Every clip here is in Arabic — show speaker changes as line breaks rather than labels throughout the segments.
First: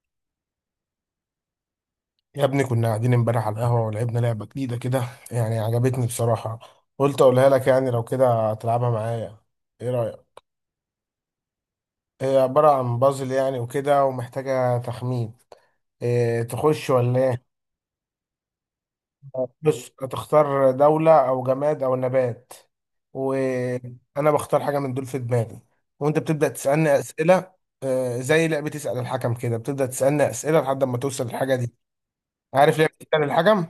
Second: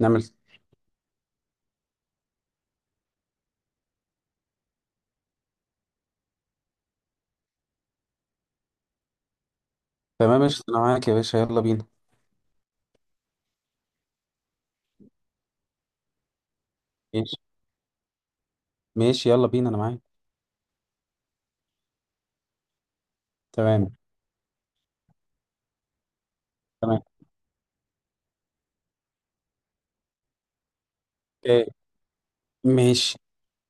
نعمل.
يا ابني، كنا قاعدين امبارح على القهوة ولعبنا لعبة جديدة كده. يعني عجبتني بصراحة. قلت اقولها لك، يعني لو كده تلعبها معايا. ايه رأيك؟
تمام ماشي، انا معاك يا باشا، يلا بينا.
هي عبارة عن بازل يعني وكده، ومحتاجة تخمين. إيه، تخش ولا
ماشي
ايه؟
ماشي، يلا بينا انا
بص،
معاك.
هتختار دولة او جماد او نبات،
تمام
وانا بختار حاجة من دول في دماغي، وانت بتبدأ تسألني
تمام.
أسئلة. زي لعبة تسأل الحكم كده، بتبدأ تسألني أسئلة لحد ما توصل للحاجة
إيه.
دي. عارف لعبة
ماشي.
تسأل الحكم؟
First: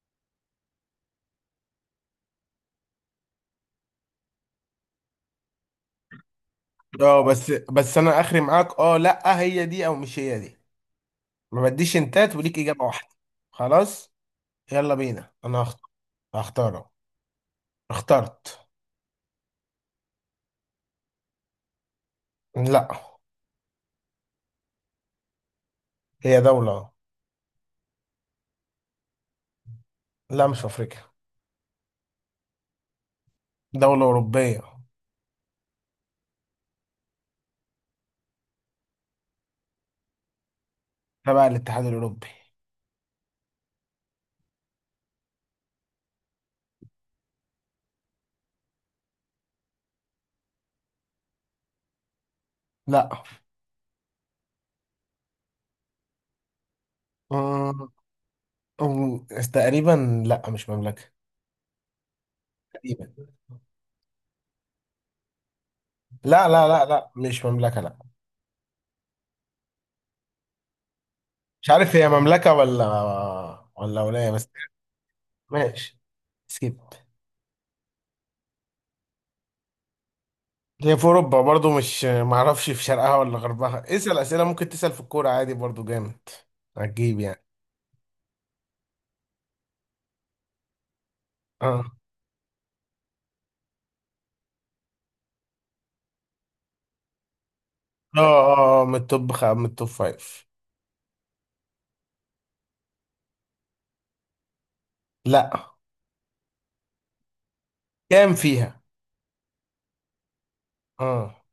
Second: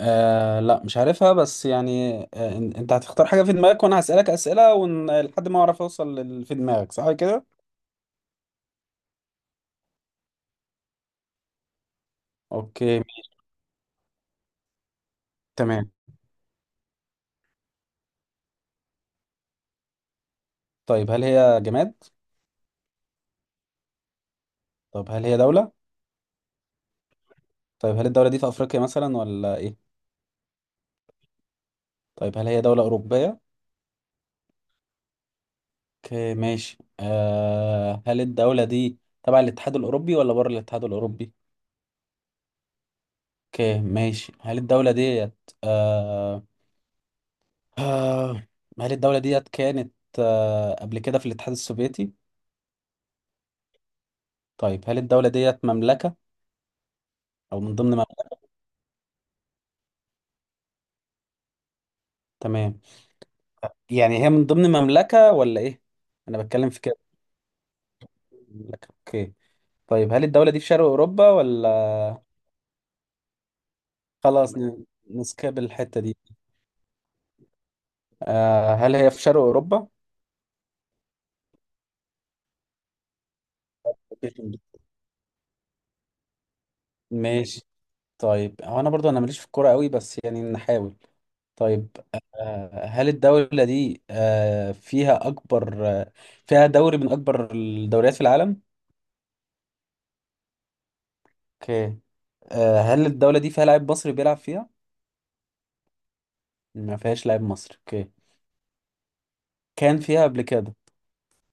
لا مش عارفها، بس يعني انت هتختار حاجة في دماغك وانا هسألك أسئلة لحد ما اعرف اوصل في دماغك، صح
اه،
كده.
بس انا اخري معاك. اه لا، هي دي او مش هي دي. ما بديش انتات، وليك اجابه
اوكي
واحده. خلاص. يلا بينا، انا
تمام.
هختاره. اخترت.
طيب هل هي جماد؟
لا.
طب هل هي دولة؟
هي دوله.
طيب هل الدولة دي في افريقيا مثلا ولا ايه؟
لا، مش في افريقيا.
طيب هل هي دولة أوروبية؟
دوله اوروبيه.
اوكي ماشي. هل الدولة دي تبع الاتحاد الأوروبي ولا بره الاتحاد الأوروبي؟
تبع الاتحاد الاوروبي.
اوكي ماشي. آه آه هل الدولة ديت كانت قبل كده في الاتحاد السوفيتي؟
لا.
طيب هل الدولة ديت مملكة أو من
أمم،
ضمن مملكة؟
أمم، تقريبا لا، مش مملكه.
تمام.
تقريبا.
يعني هي من ضمن مملكة ولا إيه؟ أنا
لا لا
بتكلم في
لا
كده
لا، مش مملكه، لا.
مملكة. اوكي. طيب هل الدولة دي في شرق أوروبا ولا...
مش عارف هي مملكه ولا، ولا ولايه بس.
خلاص نسكاب
ماشي.
الحتة دي.
سكيب.
هل هي في شرق أوروبا؟
هي في اوروبا برضو، مش معرفش في شرقها ولا غربها. اسال اسئله، ممكن تسال في الكوره عادي برضو. جامد هتجيب يعني.
ماشي. طيب هو أنا برضو أنا ماليش في الكورة قوي، بس يعني نحاول.
اه
طيب هل الدولة دي فيها أكبر فيها دوري من أكبر الدوريات
اه
في العالم؟
اه، من من التوب فايف.
اوكي. هل الدولة دي فيها لاعب مصري بيلعب فيها؟
لا.
ما فيهاش لاعب مصري. اوكي.
كام فيها؟
كان فيها قبل كده.
اه.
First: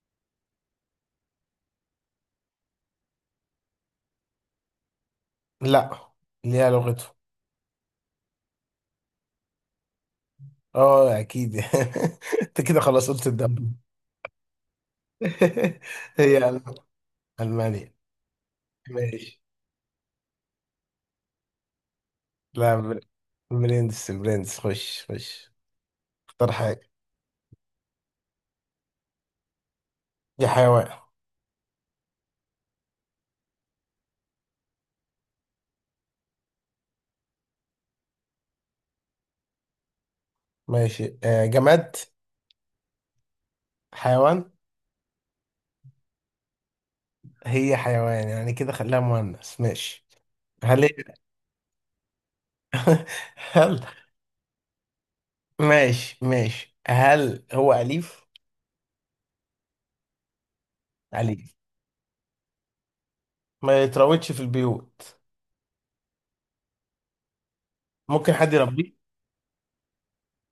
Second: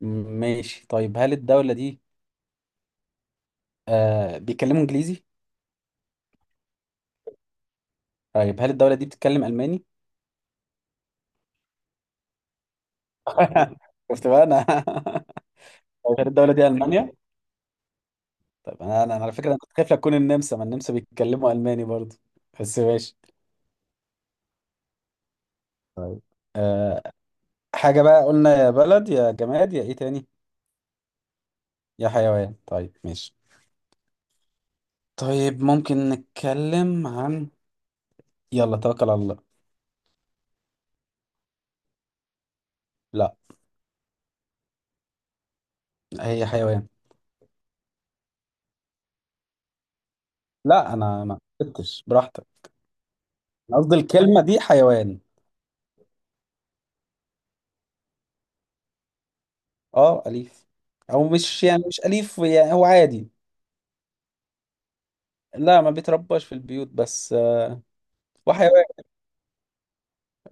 م- ماشي. طيب هل الدولة دي بيتكلموا إنجليزي؟
لا، ليها لغته.
طيب هل الدولة دي بتتكلم ألماني؟
اه اكيد انت كده خلاص قلت الدولة.
شفت بقى أنا. طيب هل
هي
الدولة دي ألمانيا؟
المانيا.
طيب أنا على
ماشي.
فكرة أنا كنت خايف لا تكون النمسا، ما النمسا بيتكلموا ألماني برضه.
لا
بس
بر-
ماشي.
برنس برنس، خش خش.
طيب
اختار حاجه.
آه حاجة بقى، قلنا يا بلد يا جماد يا ايه تاني؟
يا حيوان.
يا حيوان. طيب ماشي. طيب ممكن نتكلم عن... يلا توكل على الله.
ماشي. جماد.
لا.
حيوان.
هي حيوان.
هي حيوان يعني كده، خليها مؤنث. ماشي. هل.
لا انا ما قلتش براحتك، أنا
هل.
قصدي الكلمة دي حيوان.
ماشي ماشي، هل هو أليف؟
اه أليف، او
أليف.
مش يعني مش أليف، يعني هو عادي.
ما يتراودش في البيوت.
لا ما بيترباش في البيوت، بس
ممكن حد
وحيوان.
يربيه.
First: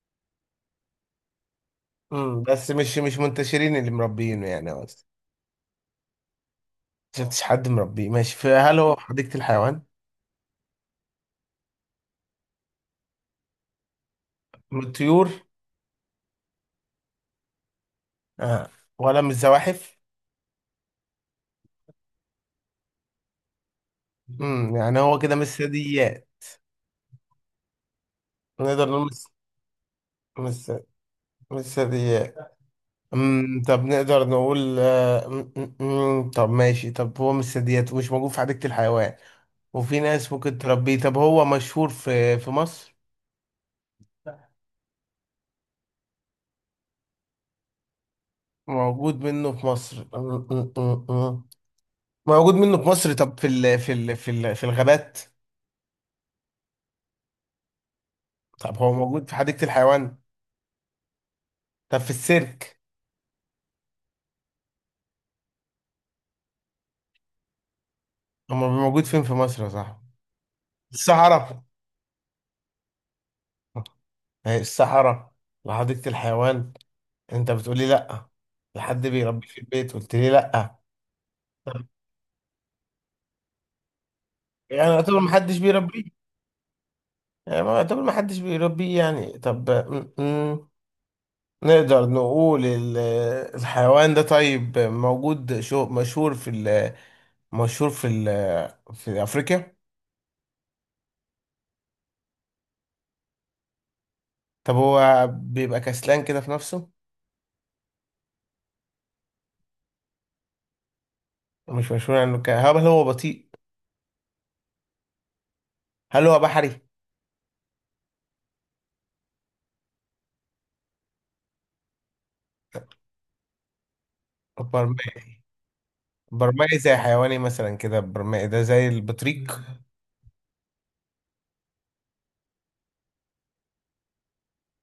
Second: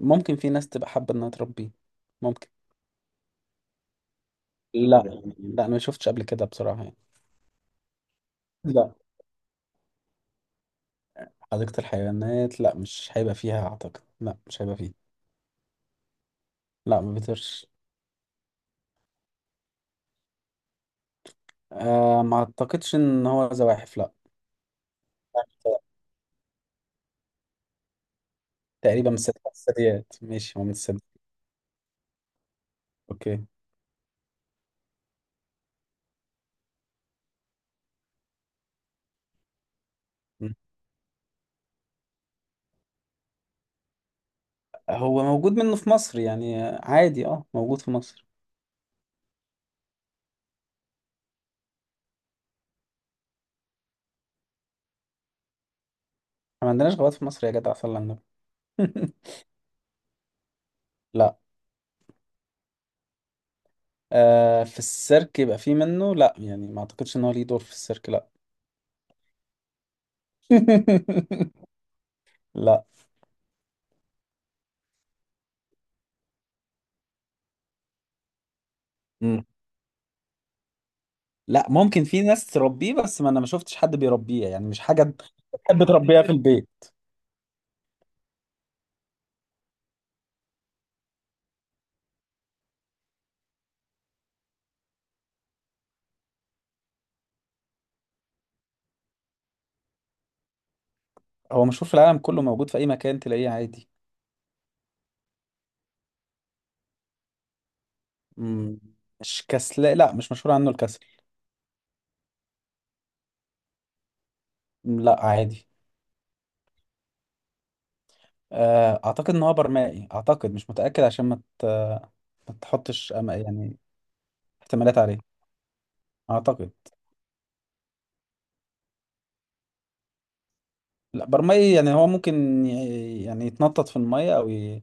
ممكن في ناس تبقى حابة انها تربيه. ممكن.
بس مش منتشرين اللي مربينه يعني،
لا.
قصدي.
لا انا ما شفتش قبل كده بصراحة يعني.
ما شفتش حد مربيه. ماشي، فهل هو
لا،
في حديقة الحيوان؟
حديقة الحيوانات لا مش هيبقى فيها اعتقد، لا مش هيبقى
من
فيها.
الطيور؟
لا ما بيطيرش.
آه. ولا من الزواحف؟
ما اعتقدش ان هو زواحف، لا.
يعني هو كده مش ثدييات. نقدر نقول
تقريبا من
مش.
الثدي- الثدييات، ماشي هو من
مش
الثدييات.
مش ثدييات.
اوكي.
طب نقدر نقول آه، أمم، أمم، طب ماشي. طب هو مش ثدييات ومش موجود في حديقة الحيوان، وفي ناس
م.
ممكن تربيه. طب هو مشهور في مصر؟
هو موجود منه في مصر، يعني عادي، موجود في مصر.
موجود منه في مصر. أمم، أمم، أمم. موجود منه في مصر. طب في الغابات؟
احنا ما عندناش غابات في مصر يا جدع، صلى على النبي.
طب هو موجود في حديقة الحيوان؟
لا.
طب في السيرك؟
آه في السيرك يبقى في منه، لا يعني ما اعتقدش ان هو ليه دور في السيرك، لا.
هو موجود فين في مصر يا صاحبي؟ الصحراء.
لا.
ما هي الصحراء وحديقة الحيوان، انت بتقولي لا. لحد
مم.
بيربيه في البيت قلت لي لا.
لا ممكن في ناس تربيه، بس ما انا ما شفتش حد بيربيه، يعني مش
يعني
حاجة
يعتبر محدش
تحب
بيربيه.
تربيها في البيت.
يعني، ما يعتبر محدش بيربيه يعني. طب نقدر نقول الحيوان ده، طيب موجود، شو مشهور في ال مشهور في أفريقيا؟
هو مشهور في العالم كله، موجود في اي مكان تلاقيه عادي.
طب هو بيبقى كسلان كده في نفسه؟
مم. مش كسل، لا مش مشهور عنه الكسل.
مش مشهور عنه هل هو بطيء؟
لا عادي.
هل هو بحري؟
اعتقد ان هو برمائي، اعتقد مش متاكد، عشان ما تحطش يعني احتمالات عليه،
برمائي.
اعتقد.
برمائي زي حيواني مثلا كده، برمائي ده زي البطريق.
لا برمائي يعني هو ممكن يعني يتنطط في الميه او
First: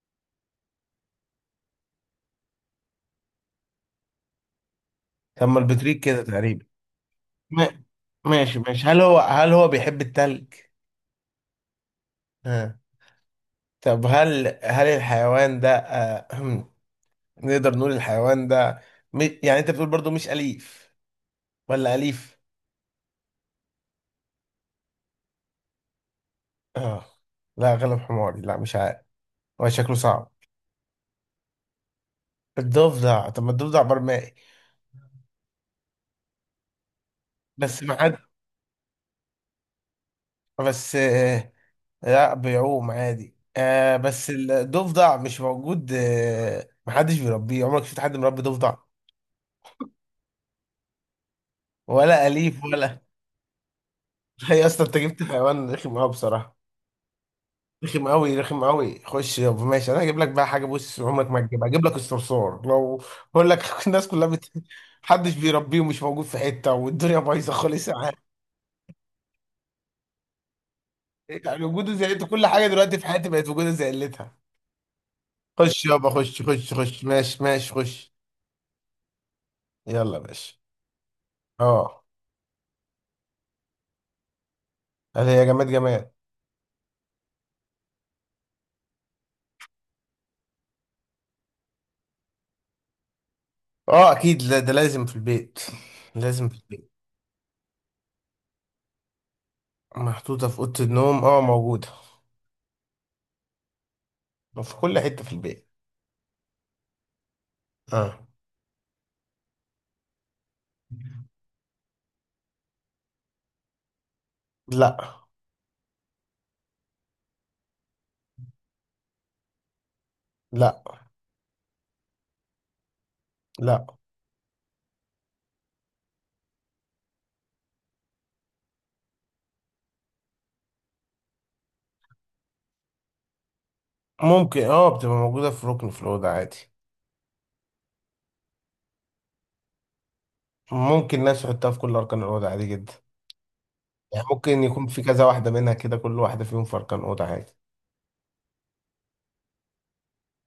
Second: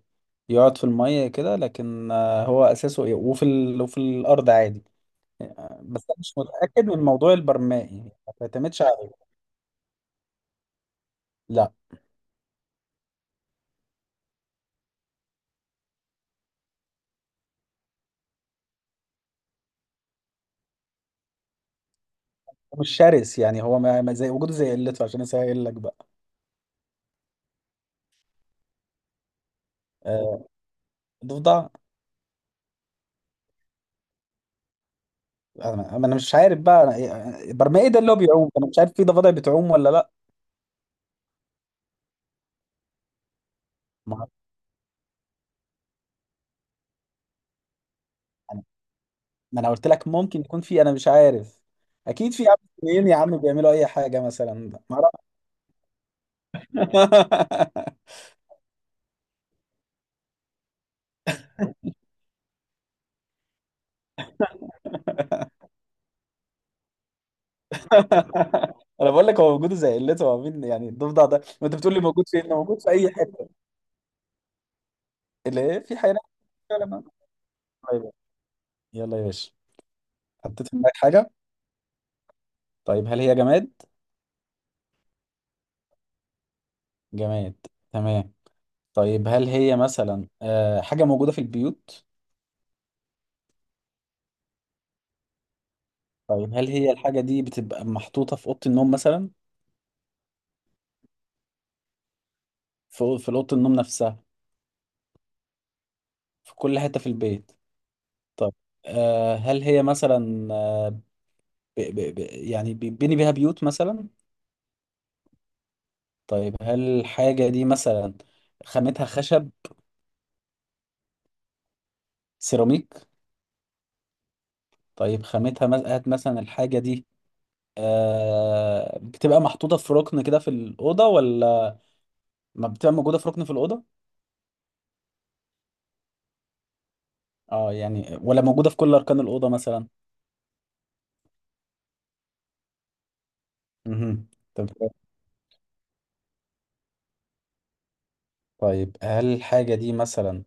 يقعد في الميه كده، لكن هو اساسه ايه، وفي الارض عادي.
طب ما البطريق
بس أنا
كده
مش
تقريبا.
متاكد من موضوع
ما-
البرمائي. ما
ماشي
تعتمدش
ماشي، هل هو
عليه.
هل هو بيحب التلج؟
لا
ها. طب هل الحيوان ده، نقدر نقول الحيوان ده يعني انت بتقول برضو مش أليف، ولا أليف؟
مش شرس، يعني هو ما زي وجوده زي قلته، عشان اسهل لك بقى.
اه. لا، غلب حماري، لا مش عارف. هو شكله صعب.
آه، ضفدع.
الضفدع؟ طب ما الضفدع برمائي.
أما أنا مش عارف بقى
بس
برمائي ايه
ما
ده اللي هو
حد
بيعوم، انا مش عارف في ضفادع بتعوم ولا لا.
بس آه، لا، بيعوم عادي.
ما
بس
أعرف.
الضفدع مش موجود. ما حدش بيربيه. عمرك شفت حد مربي
أنا-
ضفدع؟
ما انا قلت لك ممكن يكون في، انا مش عارف.
ولا
اكيد في يا عم،
أليف
اتنين يا عم بيعملوا اي حاجه مثلا.
هي اصلا
ما
انت جبت
أعرف.
حيوان رخم قوي بصراحة. رخم قوي، رخم قوي. خش يابا. ماشي، انا هجيب لك بقى حاجه، بص عمرك ما تجيبها. هجيب لك الصرصور لو بقول لك. الناس كلها محدش بيربيه ومش موجود في حته، والدنيا بايظه خالص.
انا بقول لك هو وجوده زي قلته، هو مين يعني الضفدع ده
يعني
وانت
وجوده
بتقول لي
زي انت.
موجود فين،
كل
ده
حاجه
موجود في
دلوقتي في
اي
حياتي بقت
حته
وجوده زي قلتها.
اللي هي
خش
في
يابا،
حيوانات،
خش خش
فعلا
خش.
ما-
ماشي ماشي، خش.
طيب. يلا يا باشا.
يلا يا باشا.
حطيت في دماغك حاجه؟
اه.
طيب هل هي جماد؟
هل هي جماد؟ جماد.
جماد. تمام. طيب هل هي مثلا حاجه موجوده في البيوت؟
اه اكيد، لا ده لازم في البيت. لازم
طيب
في
هل
البيت.
هي الحاجة دي بتبقى محطوطة في أوضة النوم مثلا؟
محطوطه في اوضه النوم، موجوده.
في في أوضة النوم نفسها؟
في كل حته في البيت.
في كل حتة في البيت.
اه.
طب هل هي مثلا ب ب ب يعني بيبني بيها بيوت مثلا؟
لا
طيب هل الحاجة دي مثلا خامتها خشب؟
لا
سيراميك؟
لا.
طيب خامتها هات مثلا الحاجة دي بتبقى محطوطة في ركن كده في الأوضة، ولا ما بتبقى موجودة في ركن في الأوضة؟
ممكن، بتبقى موجودة في ركن في الأوضة عادي.
اه، يعني ولا موجودة في كل أركان الأوضة مثلا؟
ممكن الناس تحطها في كل أركان الأوضة، عادي جدا. يعني
مهم.
ممكن
طب
يكون في كذا واحدة منها كده، كل واحدة فيهم في أركان أوضة، عادي.
طيب هل الحاجة دي مثلا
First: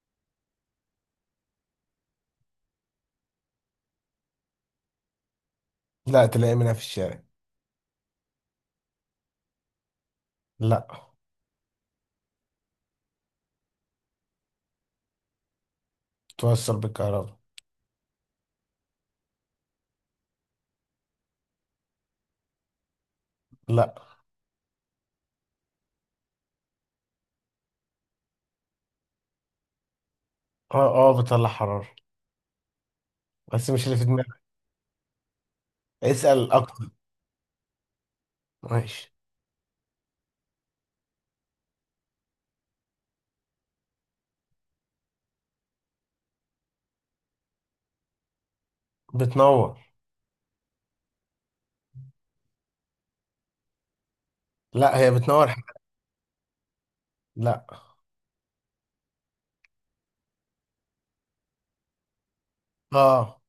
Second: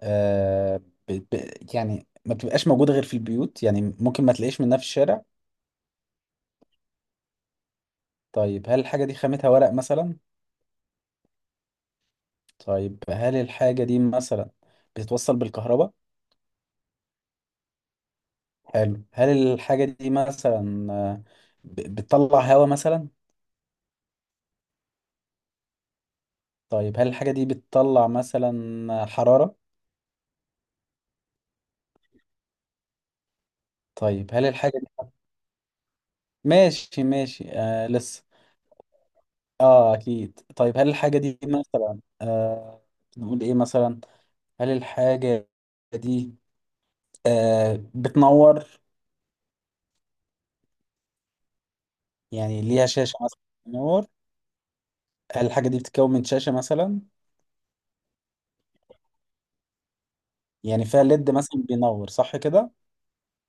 آه يعني ما بتبقاش موجودة غير في البيوت، يعني ممكن ما تلاقيش منها في الشارع؟
لا، تلاقي منها في الشارع.
طيب هل الحاجة دي خامتها ورق مثلا؟
لا.
طيب هل الحاجة دي مثلا بتتوصل بالكهرباء؟
توصل بالكهرباء.
حلو. هل الحاجة دي مثلا بتطلع هواء مثلا؟
لا.
طيب هل الحاجة دي بتطلع مثلا حرارة؟
اه اه، بتطلع حرارة. بس مش اللي في
طيب
دماغك.
هل الحاجة دي...
اسأل أكتر.
ماشي ماشي، لسه.
ماشي.
اه اكيد. طيب هل الحاجة دي مثلا نقول ايه مثلا؟ هل الحاجة دي بتنور؟
بتنور.
يعني ليها شاشة مثلا بتنور؟
لا، هي
هل
بتنور
الحاجة دي بتتكون من شاشة مثلا؟
لا.
يعني فيها ليد مثلا بينور، صح كده؟
اه.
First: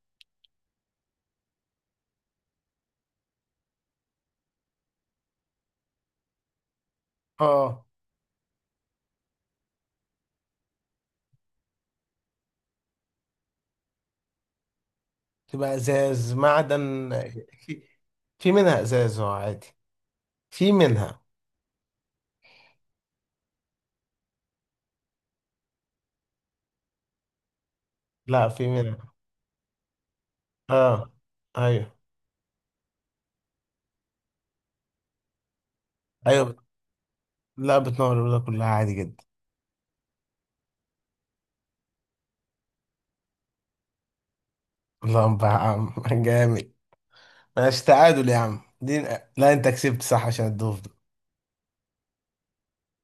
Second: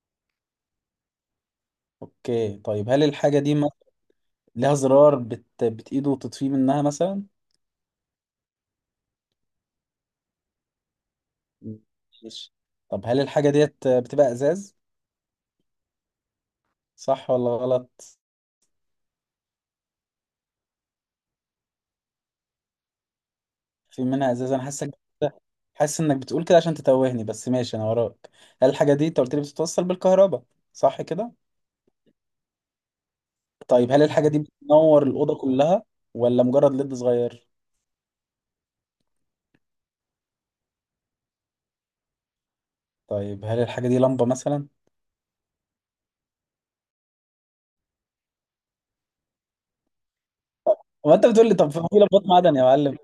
اوكي. طيب هل الحاجة دي ليها زرار بتإيده وتطفيه منها مثلا؟
اه.
ماشي. طب هل الحاجة ديت بتبقى ازاز،
تبقى إزاز معدن؟
صح ولا
في
غلط؟
في منها إزاز، عادي. في منها.
في منها ازاز، انا حاسس انك بتقول كده عشان تتوهني، بس ماشي انا وراك.
لا، في
هل الحاجة دي
منها.
انت قلت لي بتتوصل بالكهرباء، صح
اه.
كده؟
ايوه
طيب هل الحاجة دي بتنور الأوضة كلها ولا
ايوه.
مجرد ليد صغير؟
لا، بتنور الأولى كلها عادي جدا.
طيب هل الحاجة دي لمبة مثلا؟
اللهم يا عم جامد. ماشي، تعادل يا عم دي. لا، أنت كسبت صح عشان الضيف ده.
هو انت بتقول لي طب في لمبات معدن يا معلم؟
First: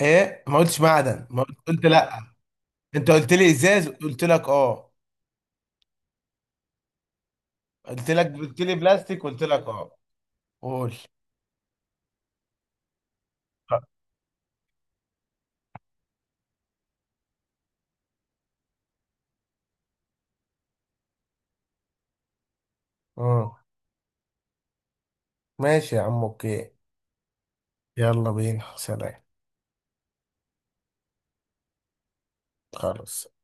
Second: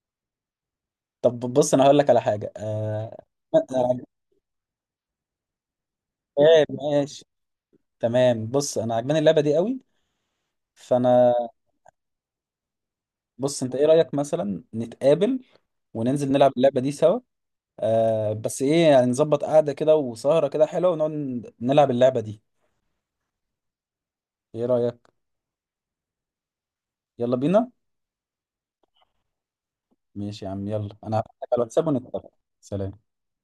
إيه، ما قلتش معدن.
طب
ما قلت
بص انا
قلت
هقول لك
لا.
على حاجة
أنت قلت لي
أنا
إزاز
عجبان-
قلت لك أه.
ماشي.
قلت لك
تمام.
قلت لي
بص انا عجباني
بلاستيك
اللعبة
قلت
دي
لك
قوي،
أه. قول.
فانا بص انت ايه رأيك مثلا نتقابل وننزل نلعب اللعبة دي سوا، بس ايه يعني نظبط قعدة كده وسهرة كده حلوة ونقعد نلعب اللعبة دي،
آه.
ايه رأيك؟
ماشي يا عم أوكي.
يلا بينا.
يلا بينا سلام.
ماشي يا عم، يلا انا هبعت لك على الواتساب ونتفق. سلام.
خلاص.